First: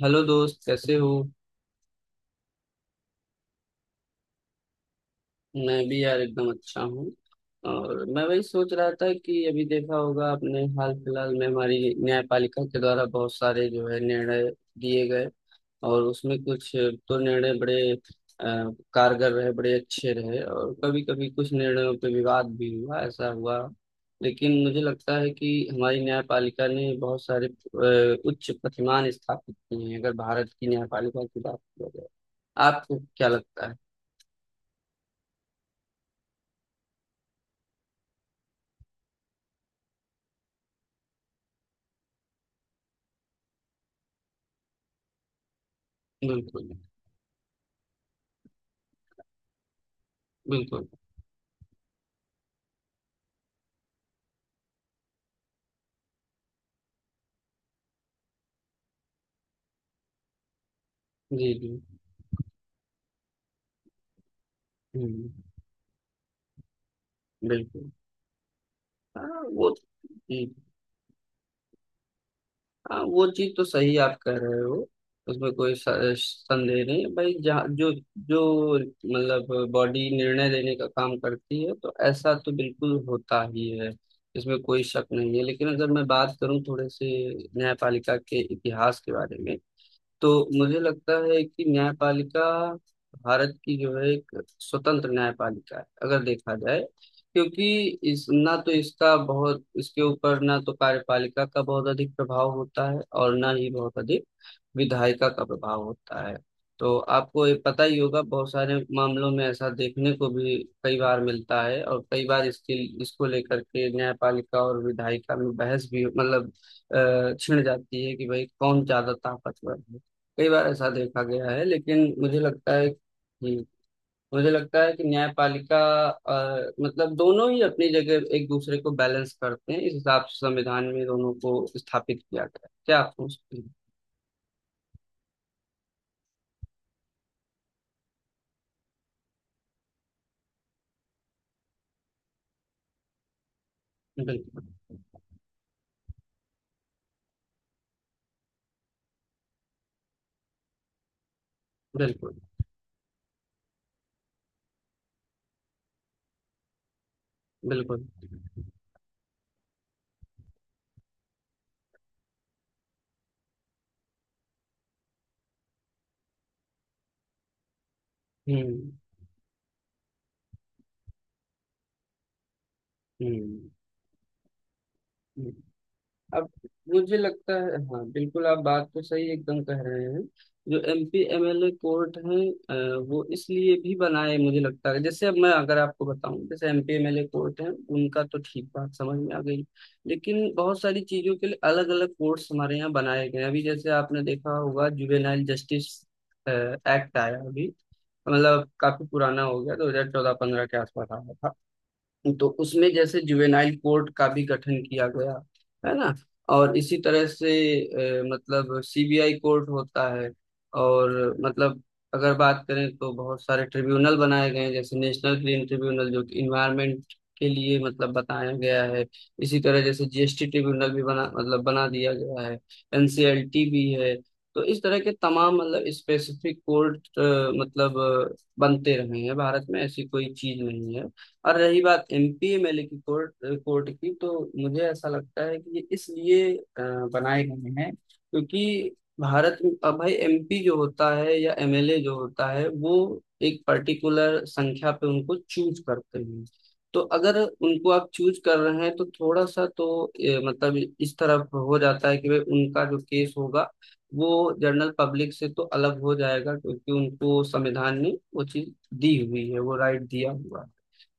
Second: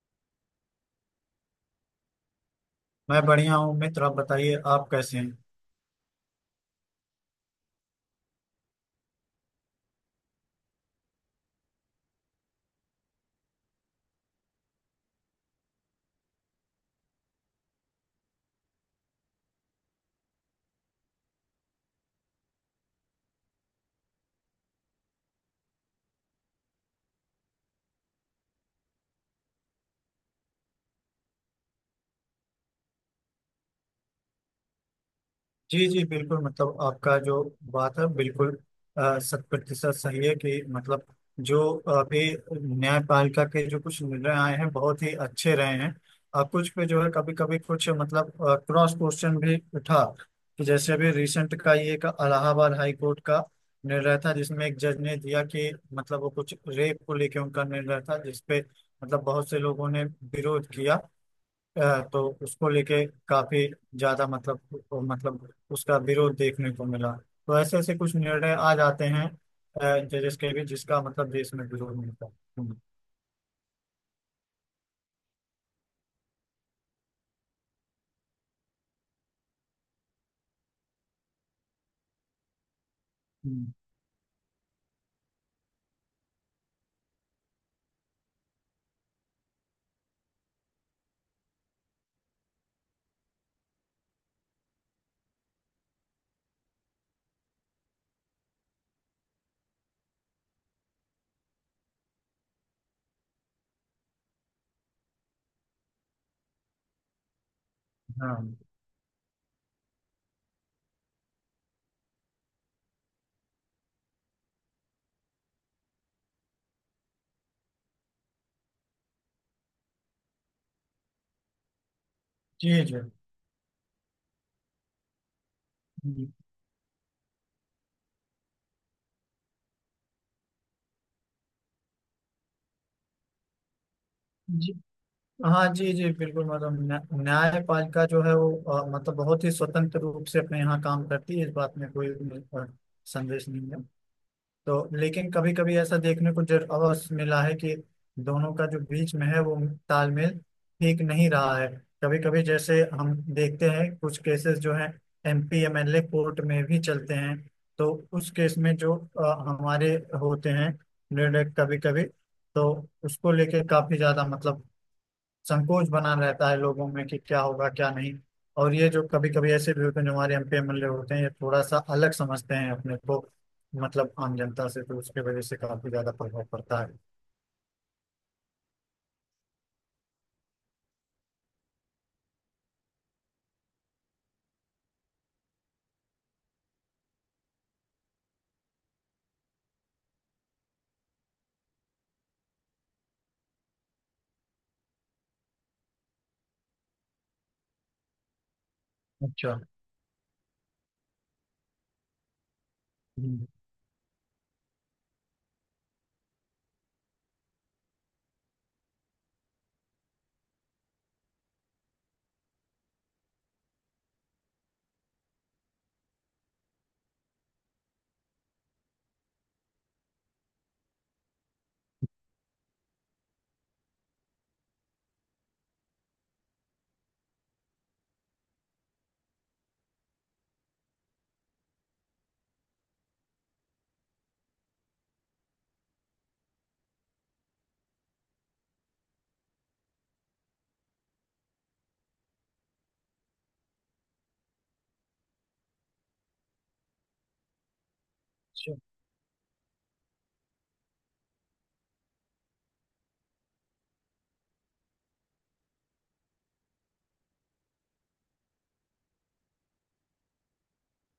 Hello दोस्त, कैसे हो? मैं बढ़िया हूँ मित्र। आप बताइए, आप कैसे हैं? मैं भी यार एकदम अच्छा हूँ। और मैं वही सोच रहा था कि अभी देखा होगा आपने, हाल फिलहाल में हमारी न्यायपालिका के द्वारा बहुत सारे जो है निर्णय दिए गए, और उसमें कुछ तो निर्णय बड़े अ, कारगर रहे, बड़े अच्छे रहे, और कभी कभी कुछ निर्णयों पे विवाद भी हुआ, ऐसा हुआ। लेकिन मुझे लगता है कि हमारी न्यायपालिका ने बहुत सारे उच्च प्रतिमान स्थापित किए हैं, अगर भारत की न्यायपालिका की बात की जाए। आपको क्या लगता है? जी जी, बिल्कुल। मतलब आपका जो बात है, बिल्कुल शत प्रतिशत सही है कि मतलब जो अभी न्यायपालिका के जो कुछ निर्णय आए हैं, बहुत ही अच्छे रहे हैं। और बिल्कुल। कुछ पे जो है कभी कभी कुछ मतलब क्रॉस क्वेश्चन भी उठा कि बिल्कुल। जैसे अभी रिसेंट का ये का इलाहाबाद हाई कोर्ट का निर्णय था, जिसमें एक जज ने दिया कि मतलब वो कुछ रेप को लेके उनका निर्णय था, जिसपे मतलब बहुत से लोगों ने विरोध किया। जी जी। तो उसको लेके काफी ज्यादा मतलब हम्म। मतलब उसका विरोध देखने को मिला। तो ऐसे बिल्कुल। ऐसे कुछ निर्णय आ जाते हैं हाँ, वो, जजेस जी। के भी, जिसका मतलब देश में विरोध मिलता है। हम्म, हाँ, वो चीज तो सही आप कह रहे हो, उसमें कोई संदेह नहीं है भाई। जहाँ जो जो मतलब बॉडी निर्णय लेने का काम करती है तो ऐसा तो बिल्कुल होता ही हम्म, है, इसमें कोई शक नहीं है। लेकिन अगर मैं बात करूं थोड़े से न्यायपालिका के इतिहास के बारे में, तो मुझे लगता है कि न्यायपालिका भारत की जो है एक स्वतंत्र न्यायपालिका है, अगर देखा जाए। क्योंकि इस ना तो इसका बहुत, इसके ऊपर ना तो कार्यपालिका का बहुत अधिक प्रभाव होता है और ना ही बहुत अधिक विधायिका का प्रभाव होता है। तो आपको ये पता ही होगा, बहुत हाँ सारे मामलों में ऐसा देखने को भी कई बार मिलता है, और कई बार इसके, इसको लेकर के न्यायपालिका और विधायिका में बहस भी मतलब छिड़ जाती है कि भाई कौन ज्यादा ताकतवर है, कई बार ऐसा देखा गया है। लेकिन मुझे लगता जी है जी, कि मुझे लगता है कि न्यायपालिका हम्म, मतलब दोनों ही अपनी जगह एक दूसरे को बैलेंस करते हैं, इस हिसाब से संविधान में दोनों को स्थापित किया गया है। क्या आप सोचते हैं? जी, हाँ जी जी, बिल्कुल। मतलब न्यायपालिका जो है वो मतलब बहुत ही स्वतंत्र रूप से अपने यहाँ काम करती है। इस बात में कोई संदेश नहीं है। बिल्कुल। तो लेकिन कभी कभी ऐसा देखने को जर अवसर मिला है कि दोनों का जो बीच में है वो तालमेल ठीक नहीं रहा है। कभी बिल्कुल। कभी जैसे हम देखते हैं कुछ केसेस जो हैं एमपी एमएलए कोर्ट में भी चलते हैं। तो बिल्कुल। उस केस में जो हमारे होते हैं निर्णय कभी कभी, तो उसको लेके काफी ज्यादा मतलब संकोच बना रहता है लोगों में कि क्या होगा क्या नहीं। और ये हम्म। जो कभी कभी ऐसे भी होते हैं जो हमारे एमपी एमएलए होते हैं, ये थोड़ा सा अलग समझते हैं अपने को हम्म। मतलब आम जनता से। तो उसके वजह हम्म। से काफी ज्यादा प्रभाव अब पड़ता है। मुझे लगता है, हाँ बिल्कुल आप बात तो सही एकदम कह रहे हैं। जो एमपी एमएलए कोर्ट हैं, वो इसलिए भी बनाए मुझे लगता है। जैसे अब मैं अगर आपको बताऊं, जैसे एमपी एमएलए कोर्ट हैं, उनका तो ठीक, बात समझ में आ गई। लेकिन बहुत सारी चीजों के लिए अलग अलग कोर्ट्स हमारे यहाँ बनाए गए हैं। अभी जैसे आपने देखा होगा जुवेनाइल जस्टिस एक्ट आया अभी, मतलब काफी पुराना अच्छा। हो गया, 2014-15 के आसपास आया था। तो उसमें जैसे हम्म। जुवेनाइल कोर्ट का भी गठन किया गया, है ना। और इसी तरह से मतलब सीबीआई कोर्ट होता है। और मतलब अगर बात करें तो बहुत सारे ट्रिब्यूनल बनाए गए हैं, जैसे नेशनल ग्रीन ट्रिब्यूनल, जो कि इन्वायरमेंट के लिए मतलब बताया गया है। इसी तरह जैसे जीएसटी ट्रिब्यूनल भी बना, मतलब बना दिया गया है। एनसीएलटी भी है। तो इस तरह के तमाम मतलब स्पेसिफिक कोर्ट मतलब बनते रहे हैं भारत में, ऐसी कोई चीज नहीं है। और रही बात एमपीएमएलए की कोर्ट कोर्ट की, तो मुझे ऐसा लगता है कि ये इसलिए बनाए गए हैं क्योंकि भारत में अब भाई एमपी जो होता है या एमएलए जो होता है, वो एक पर्टिकुलर संख्या पे उनको चूज करते हैं। तो अगर उनको आप चूज कर रहे हैं तो थोड़ा सा तो मतलब इस तरफ हो जाता है कि भाई उनका जो केस होगा वो जनरल पब्लिक से तो अलग हो जाएगा, क्योंकि उनको संविधान ने वो चीज दी हुई है, वो राइट दिया हुआ है।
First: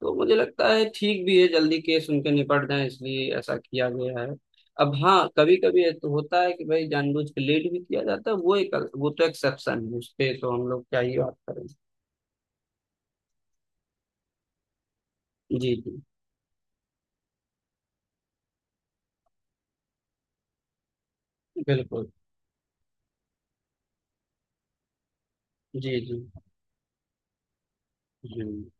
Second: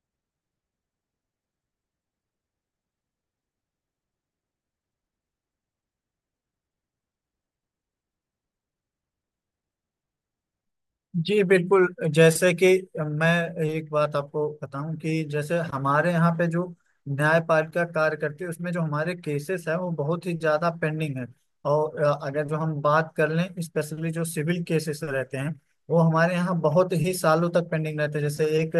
तो मुझे लगता है ठीक भी है, जल्दी केस उनके निपट जाए, इसलिए ऐसा किया गया है। अब हाँ, कभी कभी ये तो होता है कि भाई जानबूझ के लेट भी किया जाता है, वो एक, वो तो एक्सेप्शन है, उस पे तो हम लोग क्या ही बात जी करें। बिल्कुल। जैसे कि मैं एक बात आपको बताऊं कि जैसे जी जी। हमारे यहाँ पे जो न्यायपालिका कार्य करती है उसमें जो हमारे केसेस है वो बहुत ही ज्यादा पेंडिंग है। और बिल्कुल। अगर जो हम बात कर लें, स्पेशली जो सिविल केसेस रहते हैं, वो जी जी। हमारे यहाँ बहुत ही सालों तक पेंडिंग रहते हैं। जैसे हम्म। एक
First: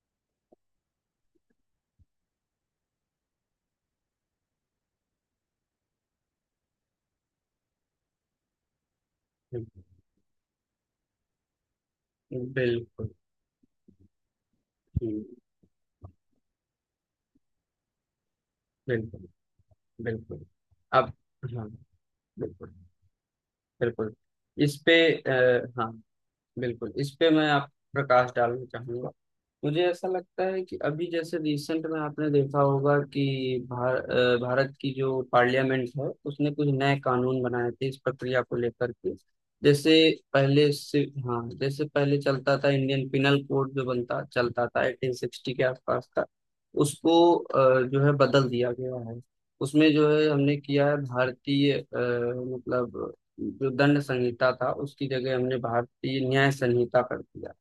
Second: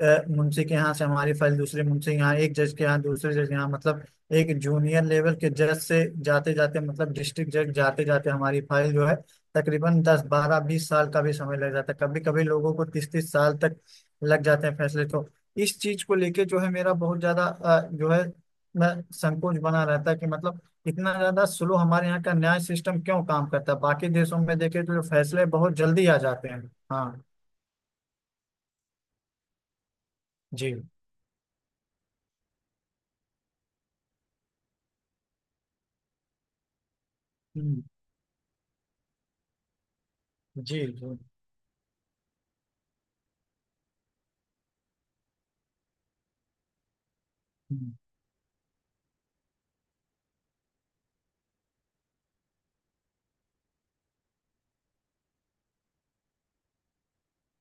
मुंशी के यहाँ से हमारी फाइल दूसरे मुंशी के यहाँ, एक जज के यहाँ दूसरे जज के यहाँ, मतलब एक जूनियर लेवल के जज से जाते जाते मतलब डिस्ट्रिक्ट जज जाते जाते हमारी फाइल जो है हम्म। तकरीबन 10 12 20 साल का भी समय लग जाता है। कभी कभी लोगों को बिल्कुल। 30 30 साल तक लग जाते हैं फैसले। हम्म। तो इस चीज को लेके जो है मेरा बहुत ज्यादा जो है मैं बिल्कुल। संकोच बना रहता है कि बिल्कुल। मतलब अब इतना ज्यादा हाँ, स्लो हमारे यहाँ का न्याय बिल्कुल, सिस्टम क्यों काम करता है। बाकी बिल्कुल देशों में इस देखे पे तो जो फैसले आ, बहुत हाँ जल्दी आ जाते हैं। बिल्कुल इस हाँ पे मैं आप प्रकाश डालना चाहूंगा। मुझे ऐसा लगता है जी, कि अभी जैसे रिसेंट में आपने देखा होगा कि भारत की जो पार्लियामेंट है उसने कुछ नए कानून बनाए हम्म, थे इस प्रक्रिया को लेकर के। जैसे पहले जी से, जी, हाँ जैसे पहले चलता था इंडियन पिनल कोड जो बनता चलता था 1860 के आसपास का, उसको हम्म। जो है बदल दिया गया है। उसमें जो है हमने किया है भारतीय मतलब जो दंड संहिता था उसकी जगह हमने भारतीय न्याय संहिता कर दिया।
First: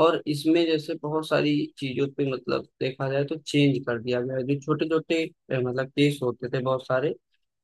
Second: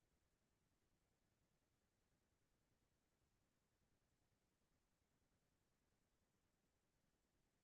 और इसमें जैसे बहुत सारी चीजों पे मतलब देखा जाए तो चेंज कर दिया गया है। जो छोटे छोटे मतलब केस होते थे बहुत सारे,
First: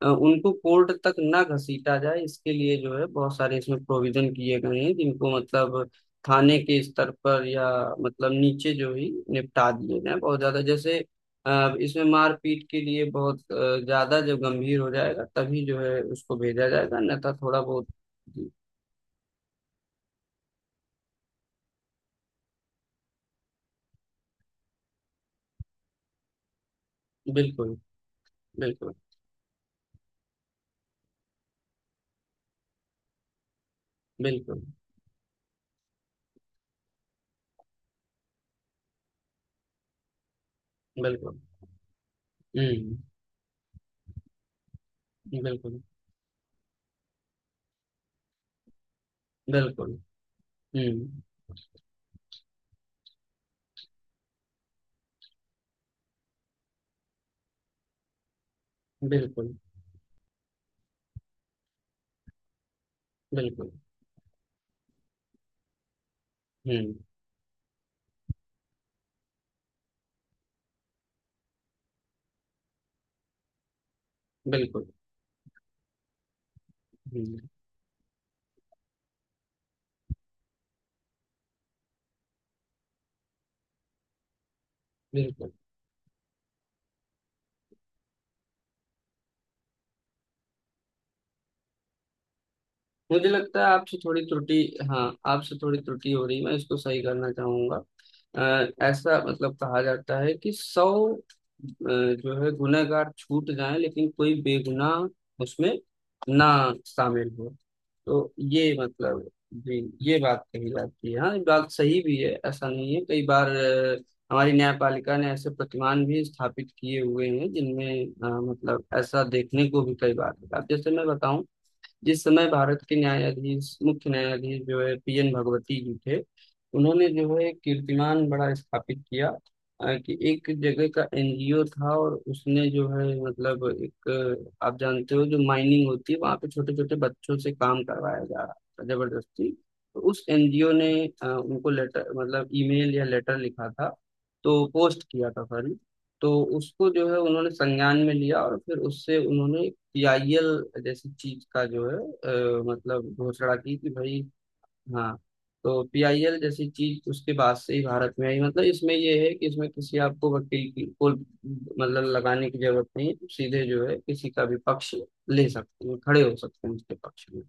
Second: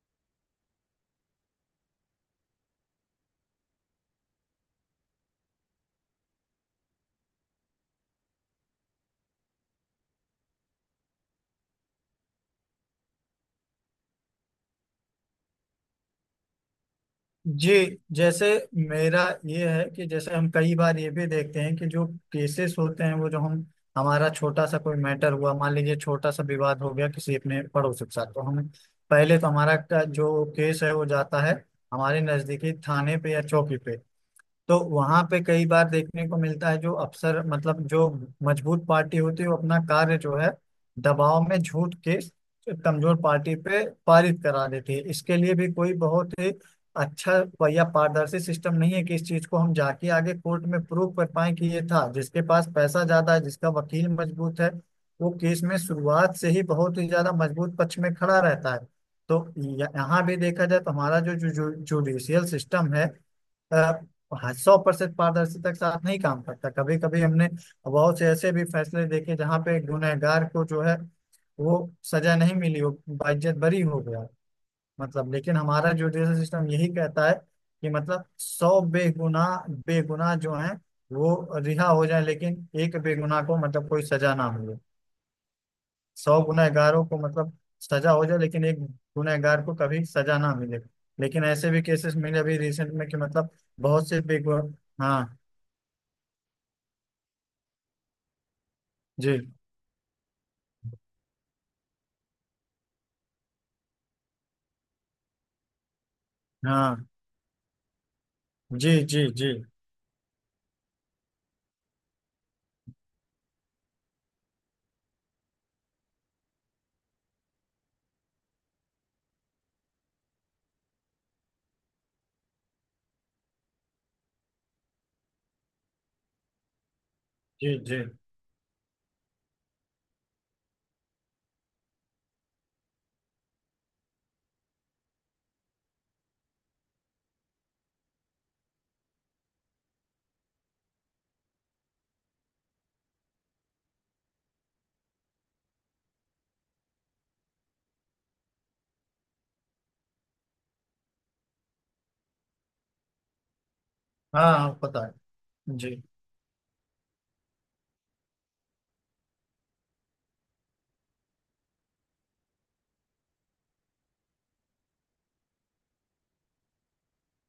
उनको कोर्ट तक ना घसीटा जाए, इसके लिए जो है बहुत सारे इसमें प्रोविजन किए गए हैं, जिनको मतलब थाने के स्तर पर या मतलब नीचे जो ही निपटा दिए गए हैं। बहुत ज्यादा जैसे इसमें मारपीट के लिए बहुत ज्यादा जब गंभीर हो जाएगा तभी जो है उसको भेजा जाएगा, नहीं तो थोड़ा जी, बहुत। जैसे मेरा ये है कि जैसे हम कई बार ये भी देखते हैं कि जो केसेस होते हैं वो जो हम हमारा छोटा सा कोई मैटर हुआ मान लीजिए, छोटा सा विवाद हो गया किसी अपने बिल्कुल। पड़ोसी के साथ, तो हम बिल्कुल। पहले तो हमारा का जो केस है वो जाता है हमारे नजदीकी थाने पे या चौकी पे। बिल्कुल। तो वहां पे कई बार देखने को मिलता है जो अफसर मतलब जो मजबूत पार्टी होती है वो अपना कार्य जो है बिल्कुल। दबाव में झूठ के हम्म। कमजोर पार्टी पे पारित करा देती है। इसके लिए भी बिल्कुल। कोई बहुत ही अच्छा या पारदर्शी सिस्टम नहीं है कि इस चीज को हम बिल्कुल। जाके आगे कोर्ट में प्रूव हम्म। कर पाए कि ये था। जिसके पास पैसा ज्यादा है, जिसका वकील मजबूत है, वो केस में शुरुआत से ही बहुत ही ज्यादा मजबूत पक्ष में खड़ा रहता है। तो बिल्कुल। यहाँ भी देखा जाए तो हमारा जो जुडिशियल सिस्टम है बिल्कुल। 100% पारदर्शिता के साथ नहीं काम करता। हम्म। कभी कभी हमने बहुत से ऐसे भी फैसले देखे जहाँ पे गुनहगार को जो है वो सजा नहीं मिली हो, बाइज्जत बरी हो गया। बिल्कुल। मतलब लेकिन हमारा जुडिशल सिस्टम यही कहता है हम्म। कि मतलब 100 बेगुनाह बेगुनाह जो हैं वो रिहा हो जाए लेकिन एक बेगुनाह को मतलब कोई सजा ना मिले। बिल्कुल। 100 गुनहगारों को मतलब सजा हो जाए लेकिन एक गुनहगार को कभी सजा ना मिले। लेकिन ऐसे भी केसेस मिले अभी रिसेंट में कि मुझे मतलब लगता है आपसे बहुत थोड़ी से बिग। त्रुटि। हाँ, हाँ आपसे थोड़ी त्रुटि हो रही है, मैं इसको सही करना चाहूंगा। ऐसा जी, मतलब कहा जाता है कि सौ जो है गुनहगार छूट जाए लेकिन कोई बेगुनाह उसमें ना हाँ, शामिल हो। तो ये जी जी, मतलब, जी जी, ये बात कही जाती है। हाँ, ये बात सही भी है, ऐसा नहीं है, कई बार हमारी न्यायपालिका ने ऐसे प्रतिमान भी स्थापित किए हुए हैं जिनमें मतलब ऐसा देखने को भी कई बार मिला। अब जैसे मैं बताऊं, जिस समय भारत के न्यायाधीश, मुख्य न्यायाधीश जो है PN भगवती जी थे, उन्होंने जो है जी जी, कीर्तिमान बड़ा स्थापित किया। कि एक जगह का एनजीओ था और उसने जो है मतलब एक, आप जानते हो जो माइनिंग होती है वहां पे छोटे छोटे बच्चों से काम करवाया जा रहा था जबरदस्ती। तो उस एनजीओ ने उनको लेटर, मतलब ईमेल या लेटर लिखा था, तो पोस्ट किया था सॉरी। तो उसको जो है उन्होंने संज्ञान में लिया और फिर उससे उन्होंने पीआईएल जैसी चीज का जो है मतलब घोषणा की कि भाई, हाँ हाँ, पता हाँ, है। तो जी पीआईएल जैसी चीज उसके बाद से ही भारत में आई। मतलब इसमें ये है कि इसमें किसी आपको वकील की को मतलब लगाने की जरूरत नहीं, सीधे जो है किसी का भी पक्ष ले सकते हैं, खड़े हो सकते हैं उसके पक्ष में।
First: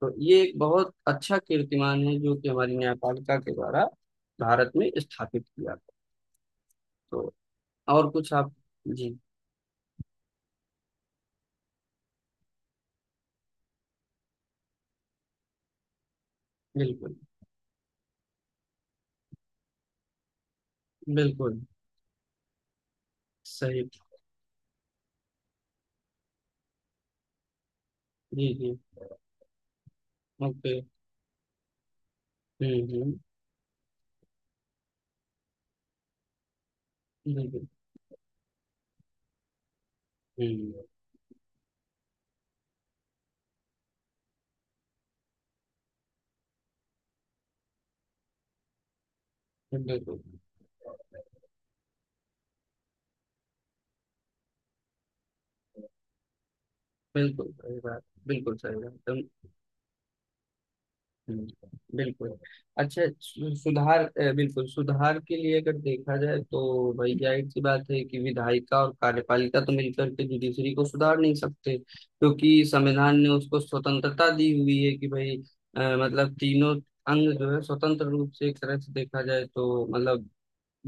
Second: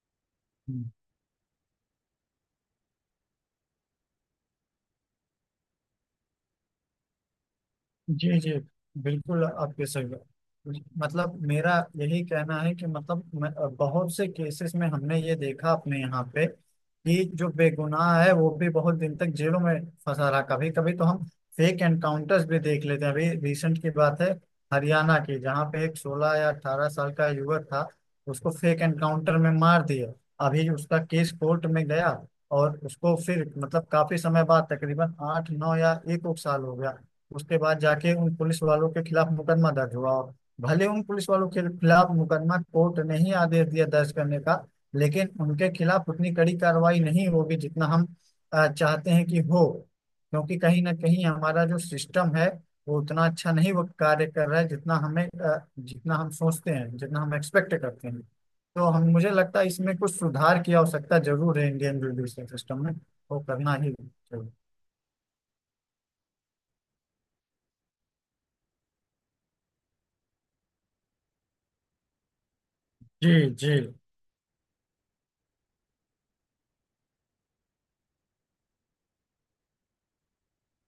तो ये एक बहुत अच्छा कीर्तिमान है जो कि हमारी न्यायपालिका के द्वारा भारत में स्थापित किया गया। तो और कुछ जी जी, आप? जी बिल्कुल आपके सही बात। मतलब मेरा यही कहना है कि मतलब बहुत से केसेस में हमने ये देखा अपने यहाँ पे बिल्कुल। कि जो बेगुनाह है वो भी बहुत दिन तक जेलों में फंसा रहा। कभी कभी तो हम बिल्कुल फेक एनकाउंटर्स भी देख लेते हैं। अभी रिसेंट सही। की बात है हरियाणा की, जहाँ पे एक 16 या 18 साल का युवक था, उसको जी जी। फेक एनकाउंटर में मार दिया। अभी ओके। उसका केस कोर्ट में गया और उसको हम्म। फिर मतलब काफी समय बाद तकरीबन 8 9 या एक एक साल हो गया। उसके बिल्कुल। बाद जाके उन पुलिस वालों के खिलाफ मुकदमा दर्ज हुआ और हम्म, भले उन पुलिस वालों के खिलाफ मुकदमा कोर्ट ने ही आदेश दिया दर्ज करने का, लेकिन उनके खिलाफ उतनी कड़ी कार्रवाई नहीं होगी जितना हम चाहते हैं कि हो, बिल्कुल। क्योंकि कहीं ना कहीं हमारा जो सिस्टम है वो उतना अच्छा नहीं वो कार्य कर रहा है जितना हम सोचते हैं, जितना हम बिल्कुल एक्सपेक्ट सही बात। करते हैं। बिल्कुल सही तो बात हम तुम। मुझे लगता है इसमें कुछ सुधार की आवश्यकता हम्म, जरूर है इंडियन बिल्कुल। जुडिशल सिस्टम में। अच्छा, वो करना ही सुधार, चाहिए। बिल्कुल सुधार के लिए अगर देखा जाए तो भाई जाहिर सी बात है कि विधायिका और कार्यपालिका तो मिलकर के जुडिशरी को सुधार नहीं सकते, क्योंकि संविधान ने जी उसको जी स्वतंत्रता दी हुई है कि भाई मतलब तीनों अंग जो है स्वतंत्र रूप से, एक तरह से देखा जाए तो मतलब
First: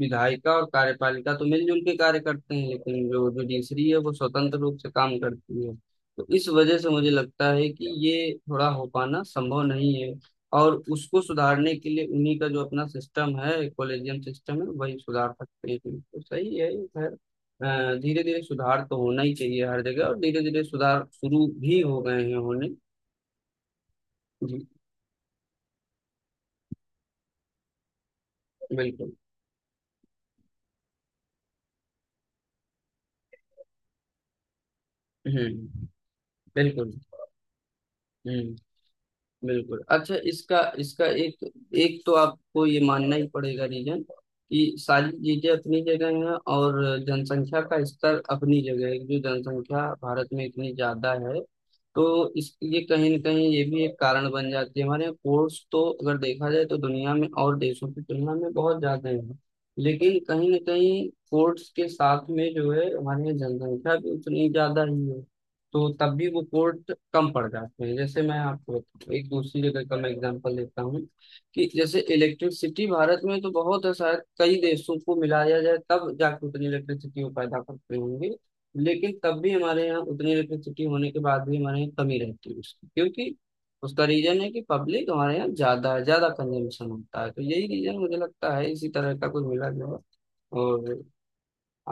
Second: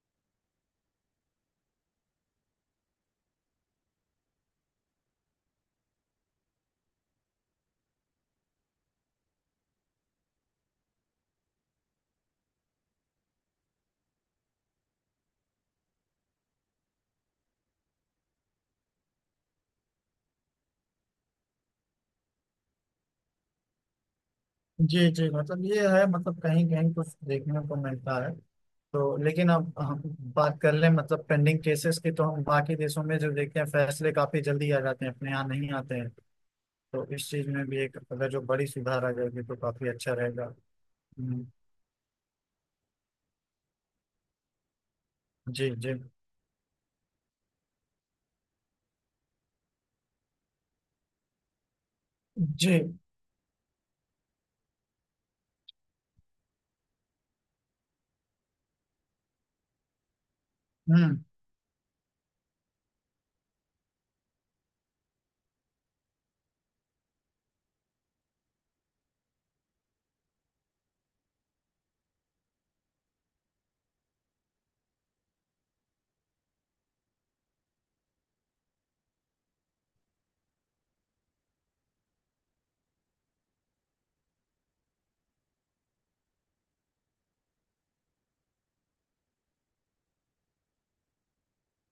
विधायिका और कार्यपालिका तो मिलजुल के कार्य करते हैं, लेकिन जो जुडिशरी है वो स्वतंत्र रूप से काम करती है। तो इस वजह से मुझे लगता है कि ये थोड़ा हो पाना संभव नहीं है। और उसको सुधारने के लिए उन्हीं का जो अपना सिस्टम है, कॉलेजियम सिस्टम है, वही सुधार सकते हैं। तो सही है। खैर, धीरे धीरे सुधार तो होना ही चाहिए हर जगह, और धीरे धीरे सुधार शुरू भी हो गए हैं होने। जी। जी जी। मतलब ये है, मतलब कहीं कहीं कुछ देखने को मिलता है। बिल्कुल। तो लेकिन अब हम बात कर लें मतलब पेंडिंग केसेस की, तो हम बाकी देशों में जो देखते हैं फैसले काफी जल्दी आ जाते हैं, अपने यहाँ नहीं हम्म। आते हैं। बिल्कुल। तो इस चीज में भी एक अगर जो बड़ी हम्म। सुधार आ जाएगी तो बिल्कुल। काफी अच्छा अच्छा, रहेगा। इसका, इसका एक, हम्म, एक तो आपको ये मानना ही पड़ेगा रीजन, कि सारी चीजें जी अपनी जी जगह हैं, और जनसंख्या का स्तर अपनी जगह है। जो जनसंख्या भारत में इतनी ज्यादा है, तो इस, ये जी, कहीं ना कहीं ये भी एक कारण बन जाती है। हमारे यहाँ कोर्स तो अगर देखा जाए तो दुनिया में और देशों की तुलना में बहुत ज्यादा है, लेकिन कहीं ना कहीं हम्म। कोर्ट्स के साथ में जो है हमारे यहाँ जनसंख्या भी उतनी ज्यादा ही है। तो तब भी वो कोर्ट कम पड़ जाते हैं। जैसे मैं आपको एक दूसरी जगह का मैं एग्जांपल लेता हूँ, कि जैसे इलेक्ट्रिसिटी भारत में तो बहुत है, शायद कई देशों को मिलाया जाए तब जाके उतनी इलेक्ट्रिसिटी वो पैदा करते होंगे। लेकिन तब भी हमारे यहाँ उतनी इलेक्ट्रिसिटी होने के बाद भी हमारे यहाँ कमी रहती है उसकी, क्योंकि उसका रीजन है कि पब्लिक हमारे यहाँ ज्यादा है, ज्यादा कंजम्पशन होता है। तो यही रीजन मुझे लगता है, इसी तरह का कुछ मिला जुला। और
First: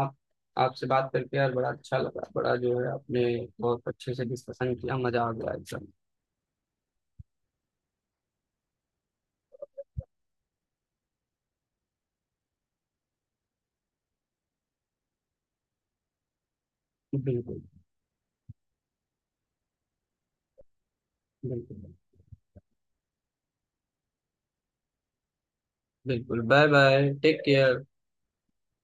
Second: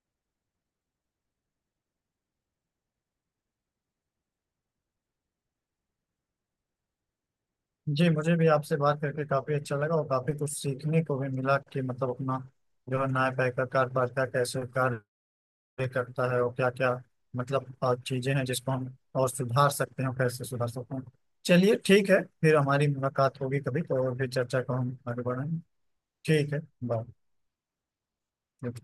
आप, आपसे बात करके यार बड़ा अच्छा लगा, बड़ा जो है आपने बहुत अच्छे से डिस्कशन किया, मजा आ गया एकदम। जी, मुझे भी आपसे बात करके काफी अच्छा लगा और काफी कुछ सीखने को भी मिला कि मतलब अपना जो है न्यायपालिका कार्यपालिका कैसे कार्य ये करता है और क्या क्या बिल्कुल, मतलब चीजें हैं जिसको हम और सुधार सकते हैं और कैसे सुधार सकते हैं। चलिए बिल्कुल। ठीक है। फिर हमारी मुलाकात होगी कभी, तो और भी चर्चा को हम आगे बढ़ाएंगे। बिल्कुल, ठीक है। Bye bye. Bye, take care. ठीक।